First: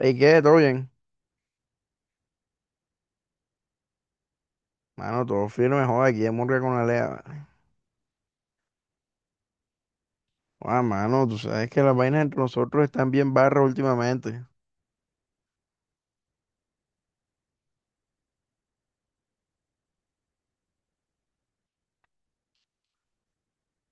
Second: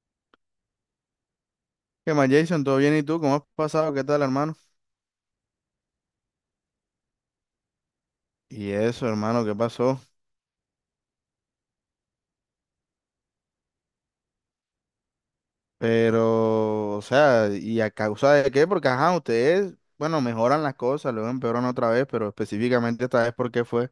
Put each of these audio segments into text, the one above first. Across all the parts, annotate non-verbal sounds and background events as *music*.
¿Y qué? ¿Todo bien? ¿Qué más, Jason? ¿Todo bien? ¿Y tú? ¿Cómo has pasado? ¿Qué tal, hermano? Mano, todo firme, joder, aquí en Murga con Alea. Vale. Y eso, hermano, ¿qué pasó? Joda, mano, tú sabes que las vainas entre nosotros están bien barras últimamente. Pero, o sea, ¿y a causa de qué? Porque, ajá, ustedes, bueno, mejoran las cosas, luego empeoran otra vez, pero específicamente esta vez, ¿por qué fue?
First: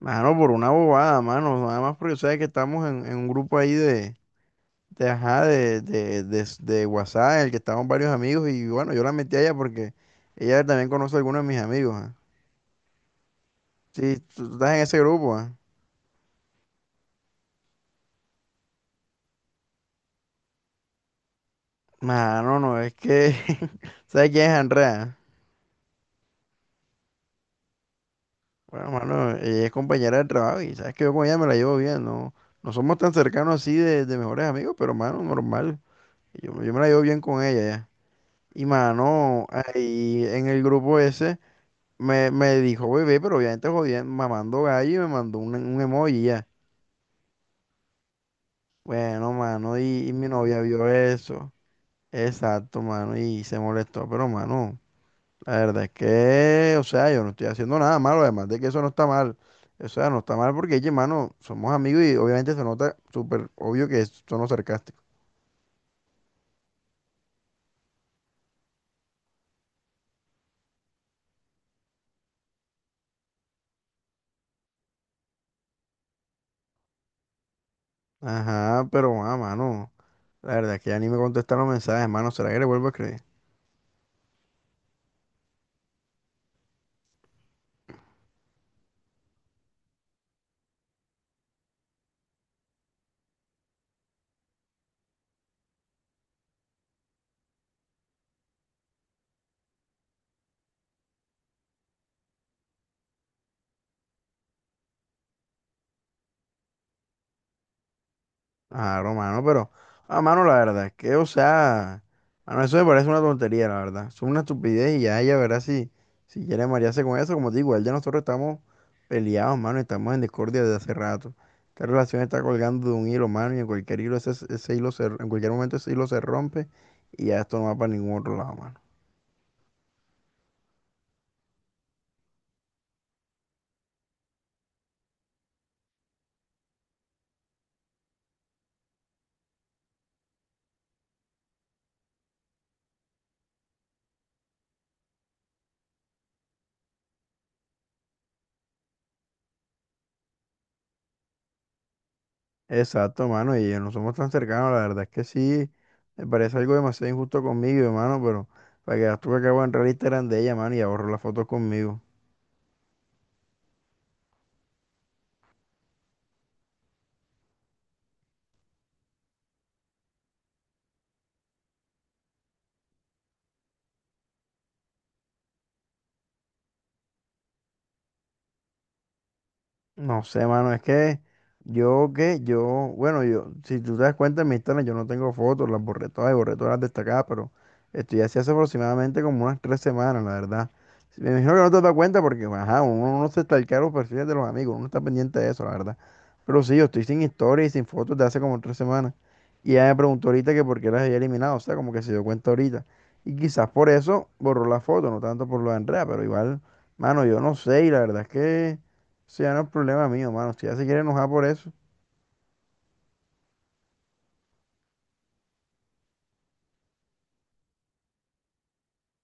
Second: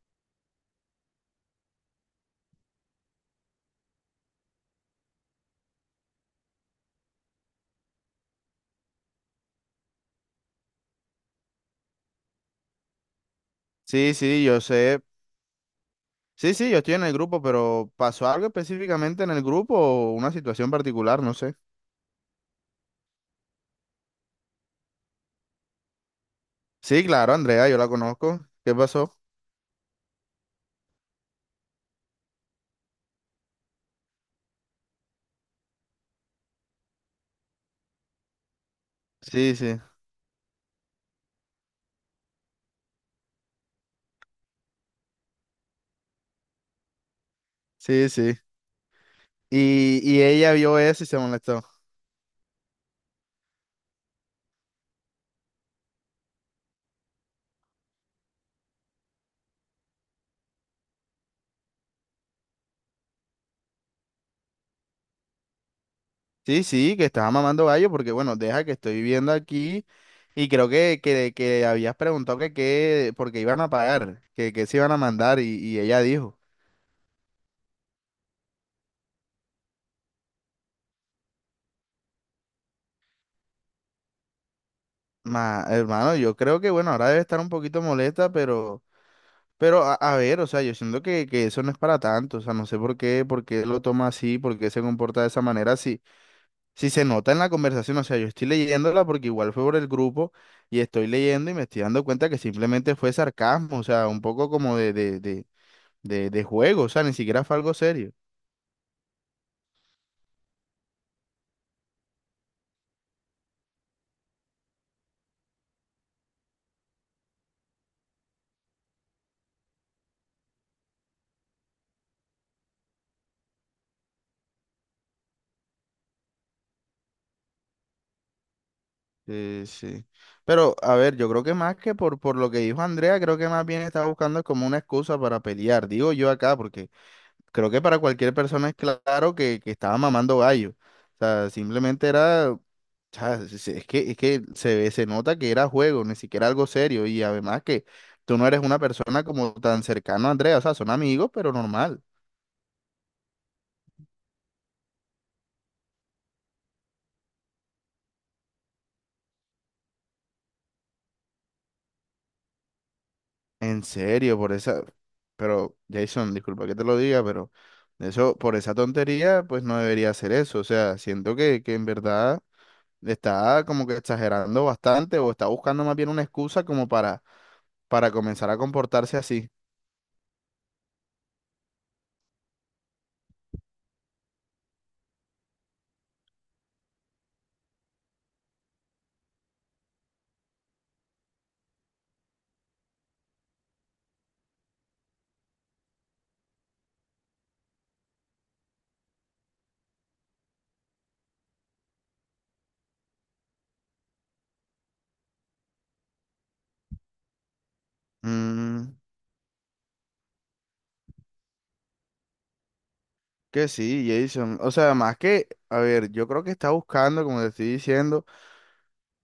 Mano, por una bobada, mano. Nada más porque sabes que estamos en un grupo ahí de, ajá, de WhatsApp, en el que estamos varios amigos. Y bueno, yo la metí a ella porque ella también conoce a algunos de mis amigos. Ah. Sí, Sí, sí, tú yo estás en ese sé. grupo, ah. Sí, sí, yo estoy en el grupo, pero ¿pasó algo específicamente en el grupo o una situación particular? No sé. Mano, no, es que... *laughs* ¿Sabes quién es Andrea? Sí, claro, Andrea, yo la conozco. ¿Qué Bueno, pasó? mano, ella es compañera del trabajo y sabes que yo con ella me la llevo bien, no, no somos tan cercanos así de mejores amigos, pero mano, normal. Yo me la llevo bien con ella ya. Y mano, Sí, sí, ahí en el grupo ese me dijo bebé, pero obviamente jodiendo, mamando gallo y me mandó un emoji ya. sí, sí. Bueno, mano, y Y mi ella novia vio vio eso y se eso. molestó. Exacto, mano, y se molestó, pero mano. La verdad es que, o sea, yo no estoy haciendo nada malo, además de que eso no está mal. O sea, no está mal porque, oye, mano, somos amigos y obviamente se nota súper obvio que es tono sarcástico. Sí, sí, que estaba mamando gallo porque, bueno, deja que estoy viviendo aquí y creo que habías preguntado que qué, porque iban a pagar, que se iban a mandar y ella dijo, Ajá, pero, ah, mano, la verdad es que ya ni me contestan los mensajes, mano, ¿será que le vuelvo a escribir? ma, hermano, yo creo que, bueno, ahora debe estar un poquito molesta, pero a ver, o sea, yo siento que eso no es para tanto, o sea, no sé por qué lo toma así, por qué se comporta de esa manera, si, si se nota en la conversación, o sea, yo estoy leyéndola porque igual fue por el grupo y estoy leyendo y me estoy dando cuenta que simplemente fue sarcasmo, o sea, un poco como de juego, o sea, ni siquiera fue algo serio. Claro, mano, pero, ah, mano, la verdad es que, o sea, mano, eso me parece una tontería, la verdad. Es una estupidez y ya ella verá si, si quiere marearse con eso. Como te digo, él ya nosotros estamos peleados, mano, y estamos en discordia desde hace rato. Esta relación está colgando de un hilo, mano, y en cualquier hilo ese, ese hilo se, en cualquier momento ese hilo se rompe y ya esto no va para ningún otro lado, mano. Sí. Pero, a ver, yo creo que más que por lo que dijo Andrea, creo que más bien está buscando como una excusa para pelear, digo yo acá, porque creo que para cualquier persona es claro que estaba mamando gallo. O sea, simplemente era, o sea, es que se ve, se nota que era juego, ni siquiera algo serio, y además que tú no eres una persona como tan cercana a Andrea, o sea, son amigos, pero normal. Exacto, mano, y no somos tan cercanos, la verdad es que sí, me parece algo demasiado injusto conmigo, hermano, pero para que tú que acabo de entrar al Instagram de ella, mano, y ahorro las fotos conmigo. En serio, por esa. Pero, Jason, disculpa que te lo diga, pero eso, por esa tontería, pues no debería hacer eso. O sea, siento que en verdad está como que exagerando bastante o está buscando más bien una excusa como para comenzar a comportarse así. No sé, mano, es que yo que yo, bueno, yo, si tú te das cuenta en mi Instagram, yo no tengo fotos, las borré todas y borré todas las destacadas, pero esto ya se hace aproximadamente como unas tres semanas, la verdad. Sí, me imagino que no te das cuenta porque, ajá, uno no se stalkea los perfiles de los amigos, uno está pendiente de eso, la verdad. Pero sí, yo estoy sin historia y sin fotos de hace como tres semanas. Y ella me preguntó ahorita que por qué las había eliminado, o sea, como que se dio cuenta ahorita. Y quizás por eso borró la foto, no tanto por lo de Andrea, pero igual, mano, yo no sé, y la verdad es que. Mm, Eso ya no es problema mío, mano. Si ya se quiere enojar por eso. que sí, Jason. O sea, más que, a ver, yo creo que está buscando, como te estoy diciendo,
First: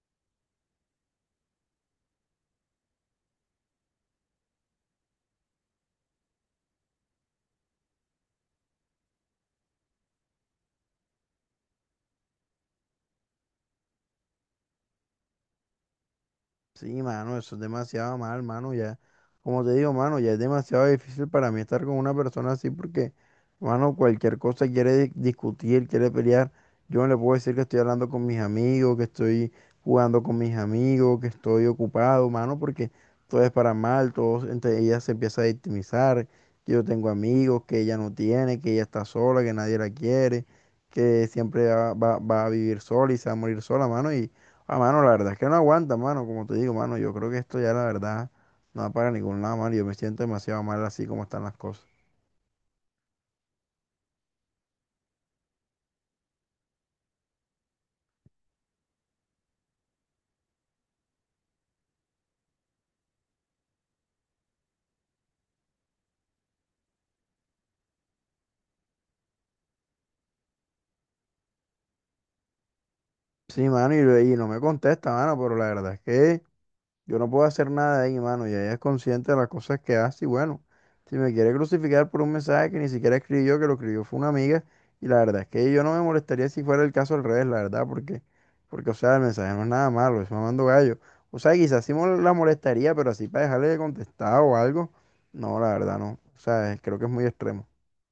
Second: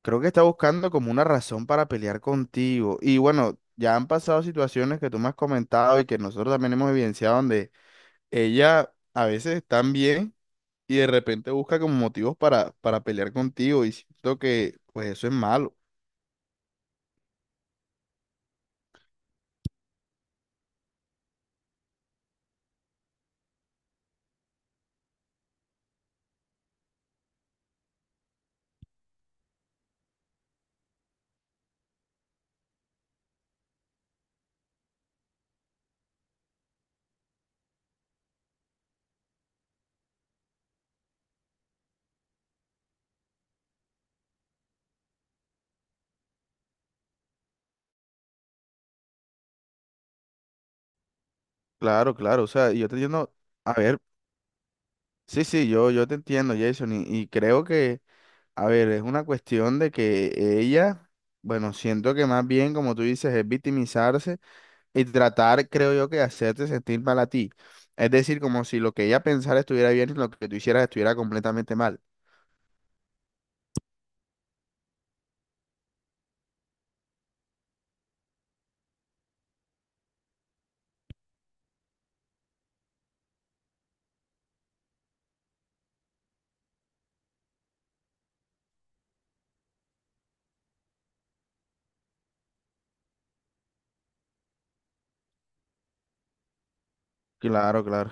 creo que está buscando como una razón para pelear contigo. Y bueno, ya han pasado situaciones que tú me has comentado y que nosotros también hemos evidenciado donde ella a veces está bien y de repente busca como motivos para pelear contigo y siento que pues eso es malo. Sí, mano, eso es demasiado mal, mano, ya. Como te digo, mano, ya es demasiado difícil para mí estar con una persona así porque, mano, cualquier cosa quiere discutir, quiere pelear. Yo no le puedo decir que estoy hablando con mis amigos, que estoy jugando con mis amigos, que estoy ocupado, mano, porque todo es para mal, todo, entre ella se empieza a victimizar, que yo tengo amigos, que ella no tiene, que ella está sola, que nadie la quiere, que siempre va a vivir sola y se va a morir sola, mano. Ah, mano, la verdad es que no aguanta, mano, como te digo, mano, yo creo que esto ya la verdad no va para ningún lado, mano, yo me siento demasiado mal así como están las cosas. Claro, claro, o sea, yo te entiendo, a ver, sí, sí, yo te entiendo, Jason, y creo que, a ver, es una cuestión de que ella, bueno, siento que más bien, como tú dices, es victimizarse y tratar, creo yo, que de hacerte sentir mal a ti. Es decir, como si lo que ella pensara estuviera bien y lo que tú hicieras estuviera completamente mal. Sí, mano, y no me contesta, mano, pero la verdad es que yo no puedo hacer nada de ahí, mano. Y ella es consciente de las cosas que hace. Y bueno, si me quiere crucificar por un mensaje que ni siquiera escribí yo, que lo escribió fue una amiga. Y la verdad es que yo no me molestaría si fuera el caso al revés, la verdad, porque, o sea, el mensaje no es nada malo, es mamando gallo. O sea, quizás sí la molestaría, pero así para dejarle de contestar o algo, no, la verdad no. O sea, creo que es muy extremo. Claro, claro.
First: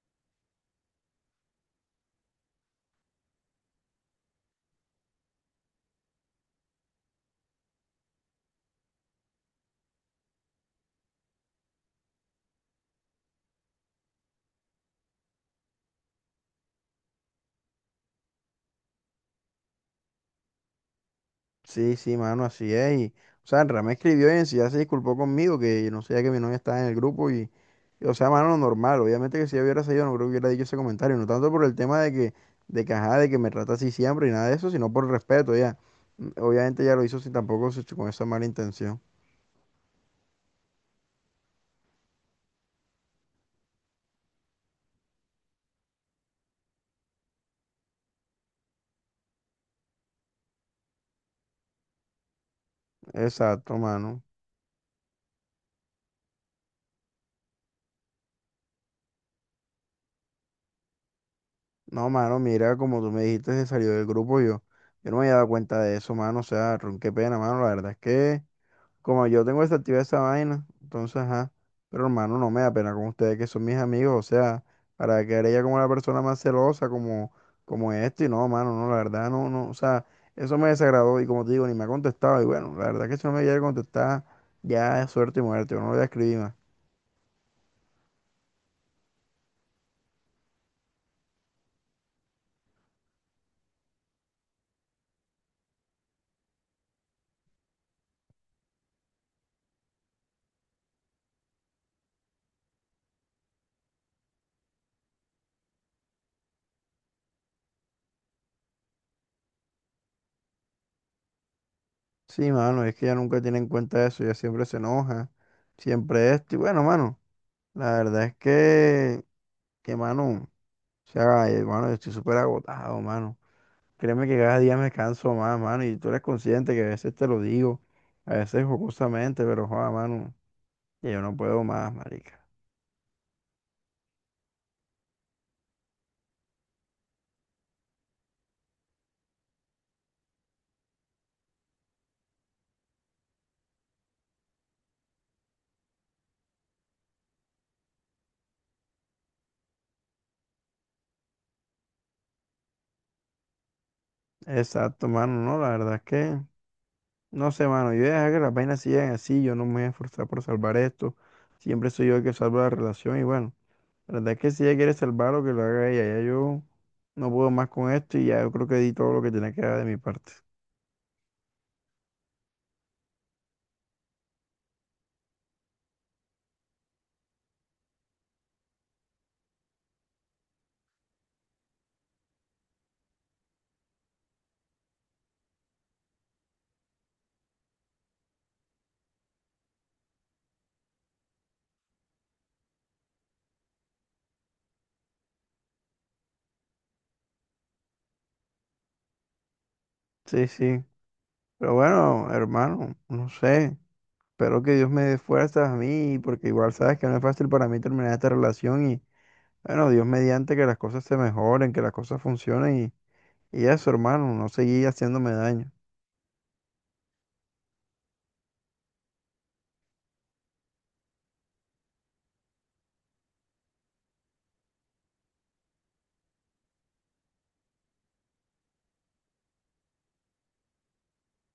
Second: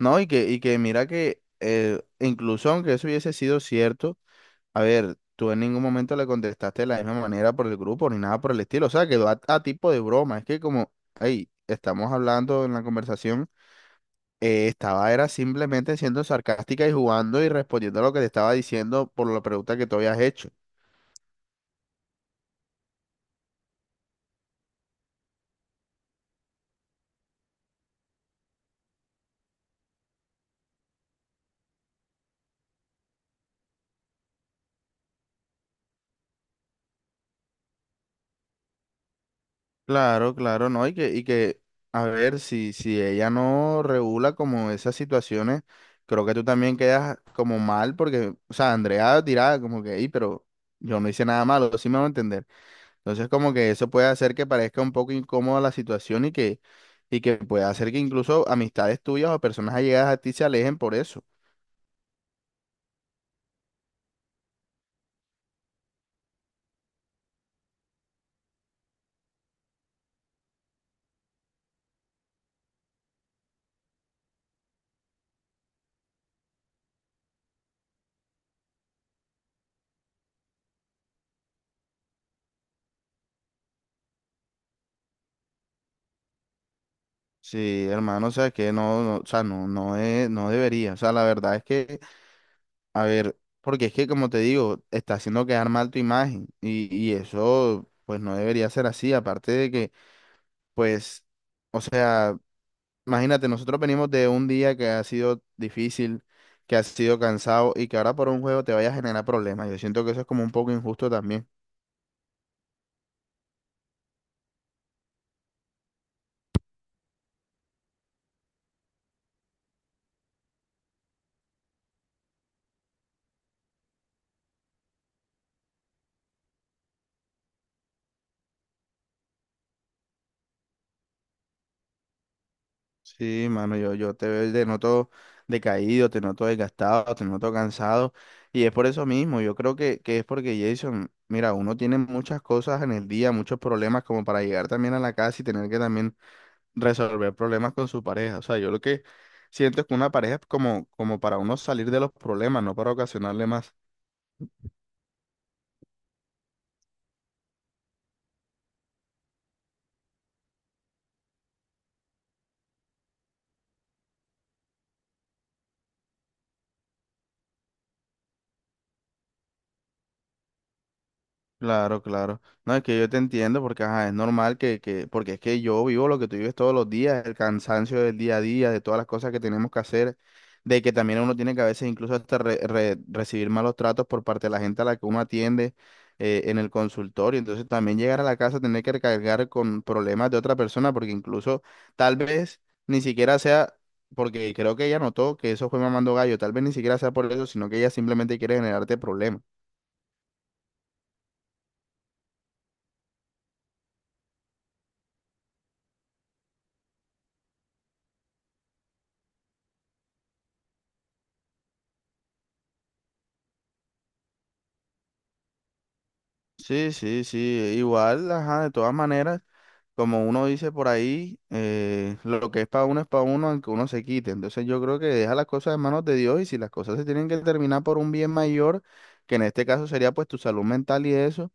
No, y que mira que incluso aunque eso hubiese sido cierto, a ver, tú en ningún momento le contestaste de la misma manera por el grupo ni nada por el estilo, o sea, quedó a tipo de broma, es que como, hey, estamos hablando en la conversación, estaba era simplemente siendo sarcástica y jugando y respondiendo a lo que te estaba diciendo por la pregunta que tú habías hecho. Sí, sí, mano, así es. Y, o sea, Andrea me escribió y en sí ya se disculpó conmigo, que no sabía que mi novia estaba en el grupo y, o sea, mano, normal. Obviamente que si yo hubiera salido, no creo que hubiera dicho ese comentario, no tanto por el tema de que, ajá, de que me trata así siempre y nada de eso, sino por respeto, ya. Mm. Obviamente ya lo hizo sin tampoco con esa mala intención. Claro, claro, no, y que, a ver, si, si ella no regula como esas situaciones, creo que tú también quedas como mal, porque, o sea, Andrea dirá como que, "Ey, pero yo no hice nada malo, sí me va a entender". Entonces, como que Exacto, eso puede mano. hacer que parezca un poco incómoda la situación y que puede hacer que incluso amistades tuyas o personas allegadas a ti se alejen por eso. No, mano, mira, como tú me dijiste, se salió del grupo yo. Yo no me había dado cuenta de eso, mano. O sea, ron, qué pena, mano. La verdad es que como yo tengo desactivada esa vaina, entonces, ajá. Pero hermano, no me da pena con ustedes que son mis amigos, o sea, para quedar ella como la persona más celosa, como, como esto, y no, mano, no, la verdad, no, no, o sea, eso me desagradó, y como te digo, ni me ha contestado, y bueno, la verdad que si no me llega a contestar, ya es suerte y muerte, yo no le voy a escribir más. Sí, hermano, o sea, que no, no, o sea, no, no es, no debería. O sea, la verdad es que a ver, porque es que como te digo, está haciendo quedar mal tu imagen y eso pues no debería ser así, aparte de que pues, o sea, imagínate, nosotros venimos de un día que ha sido difícil, que ha sido cansado y que ahora por un juego te vaya a generar problemas. Yo siento que eso es como un poco injusto también. Sí, mano, es que ella nunca tiene en cuenta eso, ella siempre se enoja, siempre esto, y bueno, mano, la verdad es que, mano, o sea, ay, hermano, yo estoy súper agotado, mano. Créeme que cada día me canso más, mano, y tú eres consciente que a veces te lo digo, a veces jocosamente, pero joda, mano, que yo no puedo más, marica. Sí, mano, yo te veo, te noto decaído, te noto desgastado, te noto cansado. Y es por eso mismo, yo creo que es porque Jason, mira, uno tiene muchas cosas en el día, muchos problemas como para llegar también a la casa y tener que también resolver problemas con su pareja. O sea, yo lo que siento es que una pareja es como, como para uno salir de los problemas, no para ocasionarle más. Exacto, mano, no, la verdad es que, no sé, mano, yo voy a dejar que las vainas sigan así, yo no me voy a esforzar por salvar esto, siempre soy yo el que salvo la relación, y bueno, la verdad es que si ella quiere salvarlo, que lo haga ella, ya yo no puedo más con esto, y ya yo creo que di todo lo que tenía que dar de mi parte. Claro, claro. No, es que yo te entiendo porque ajá, es normal que, porque es que yo vivo lo que tú vives todos los días, el cansancio del día a día, de todas las cosas que tenemos que hacer, de que también uno tiene que a veces incluso hasta recibir malos tratos por parte de la gente a la que uno atiende en el consultorio. Entonces también llegar a la casa, tener que recargar con problemas de otra persona, porque incluso tal vez ni siquiera sea, porque creo que ella notó que eso fue mamando gallo, tal vez ni siquiera sea por eso, sino que ella simplemente quiere generarte problemas. Sí, sí, pero bueno, hermano, no sé. Espero que Dios me dé fuerzas a mí, porque igual sabes que no es fácil para mí terminar esta relación y bueno, Dios mediante que las cosas se mejoren, que las cosas funcionen y eso, hermano, no seguir haciéndome daño. Sí, sí, sí, igual, ajá, de todas maneras, como uno dice por ahí, lo que es para uno, aunque uno se quite. Entonces yo creo que deja las cosas en manos de Dios y si las cosas se tienen que terminar por un bien mayor, que en este caso sería pues tu salud mental y eso,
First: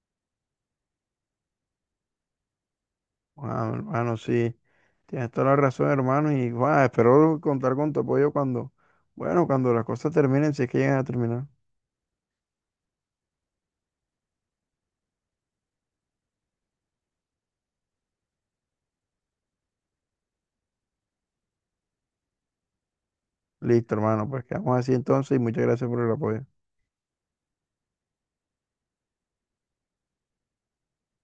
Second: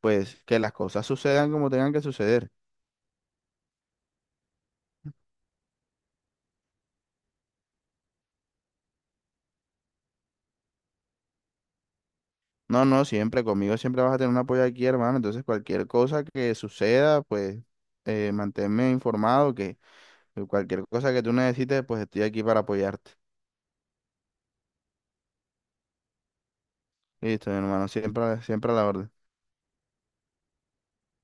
pues que las cosas sucedan como tengan que suceder. Wow, hermano, sí, tienes toda la razón, hermano, y guau, espero contar con tu apoyo cuando, bueno, cuando las cosas terminen, si es que llegan a terminar. No, no, siempre, conmigo siempre vas a tener un apoyo aquí, hermano. Entonces cualquier cosa que suceda, pues manténme informado, que cualquier cosa que tú necesites, pues estoy aquí para apoyarte. Listo, hermano, pues quedamos así entonces y muchas gracias por el apoyo. Listo, mi hermano, siempre, siempre a la orden.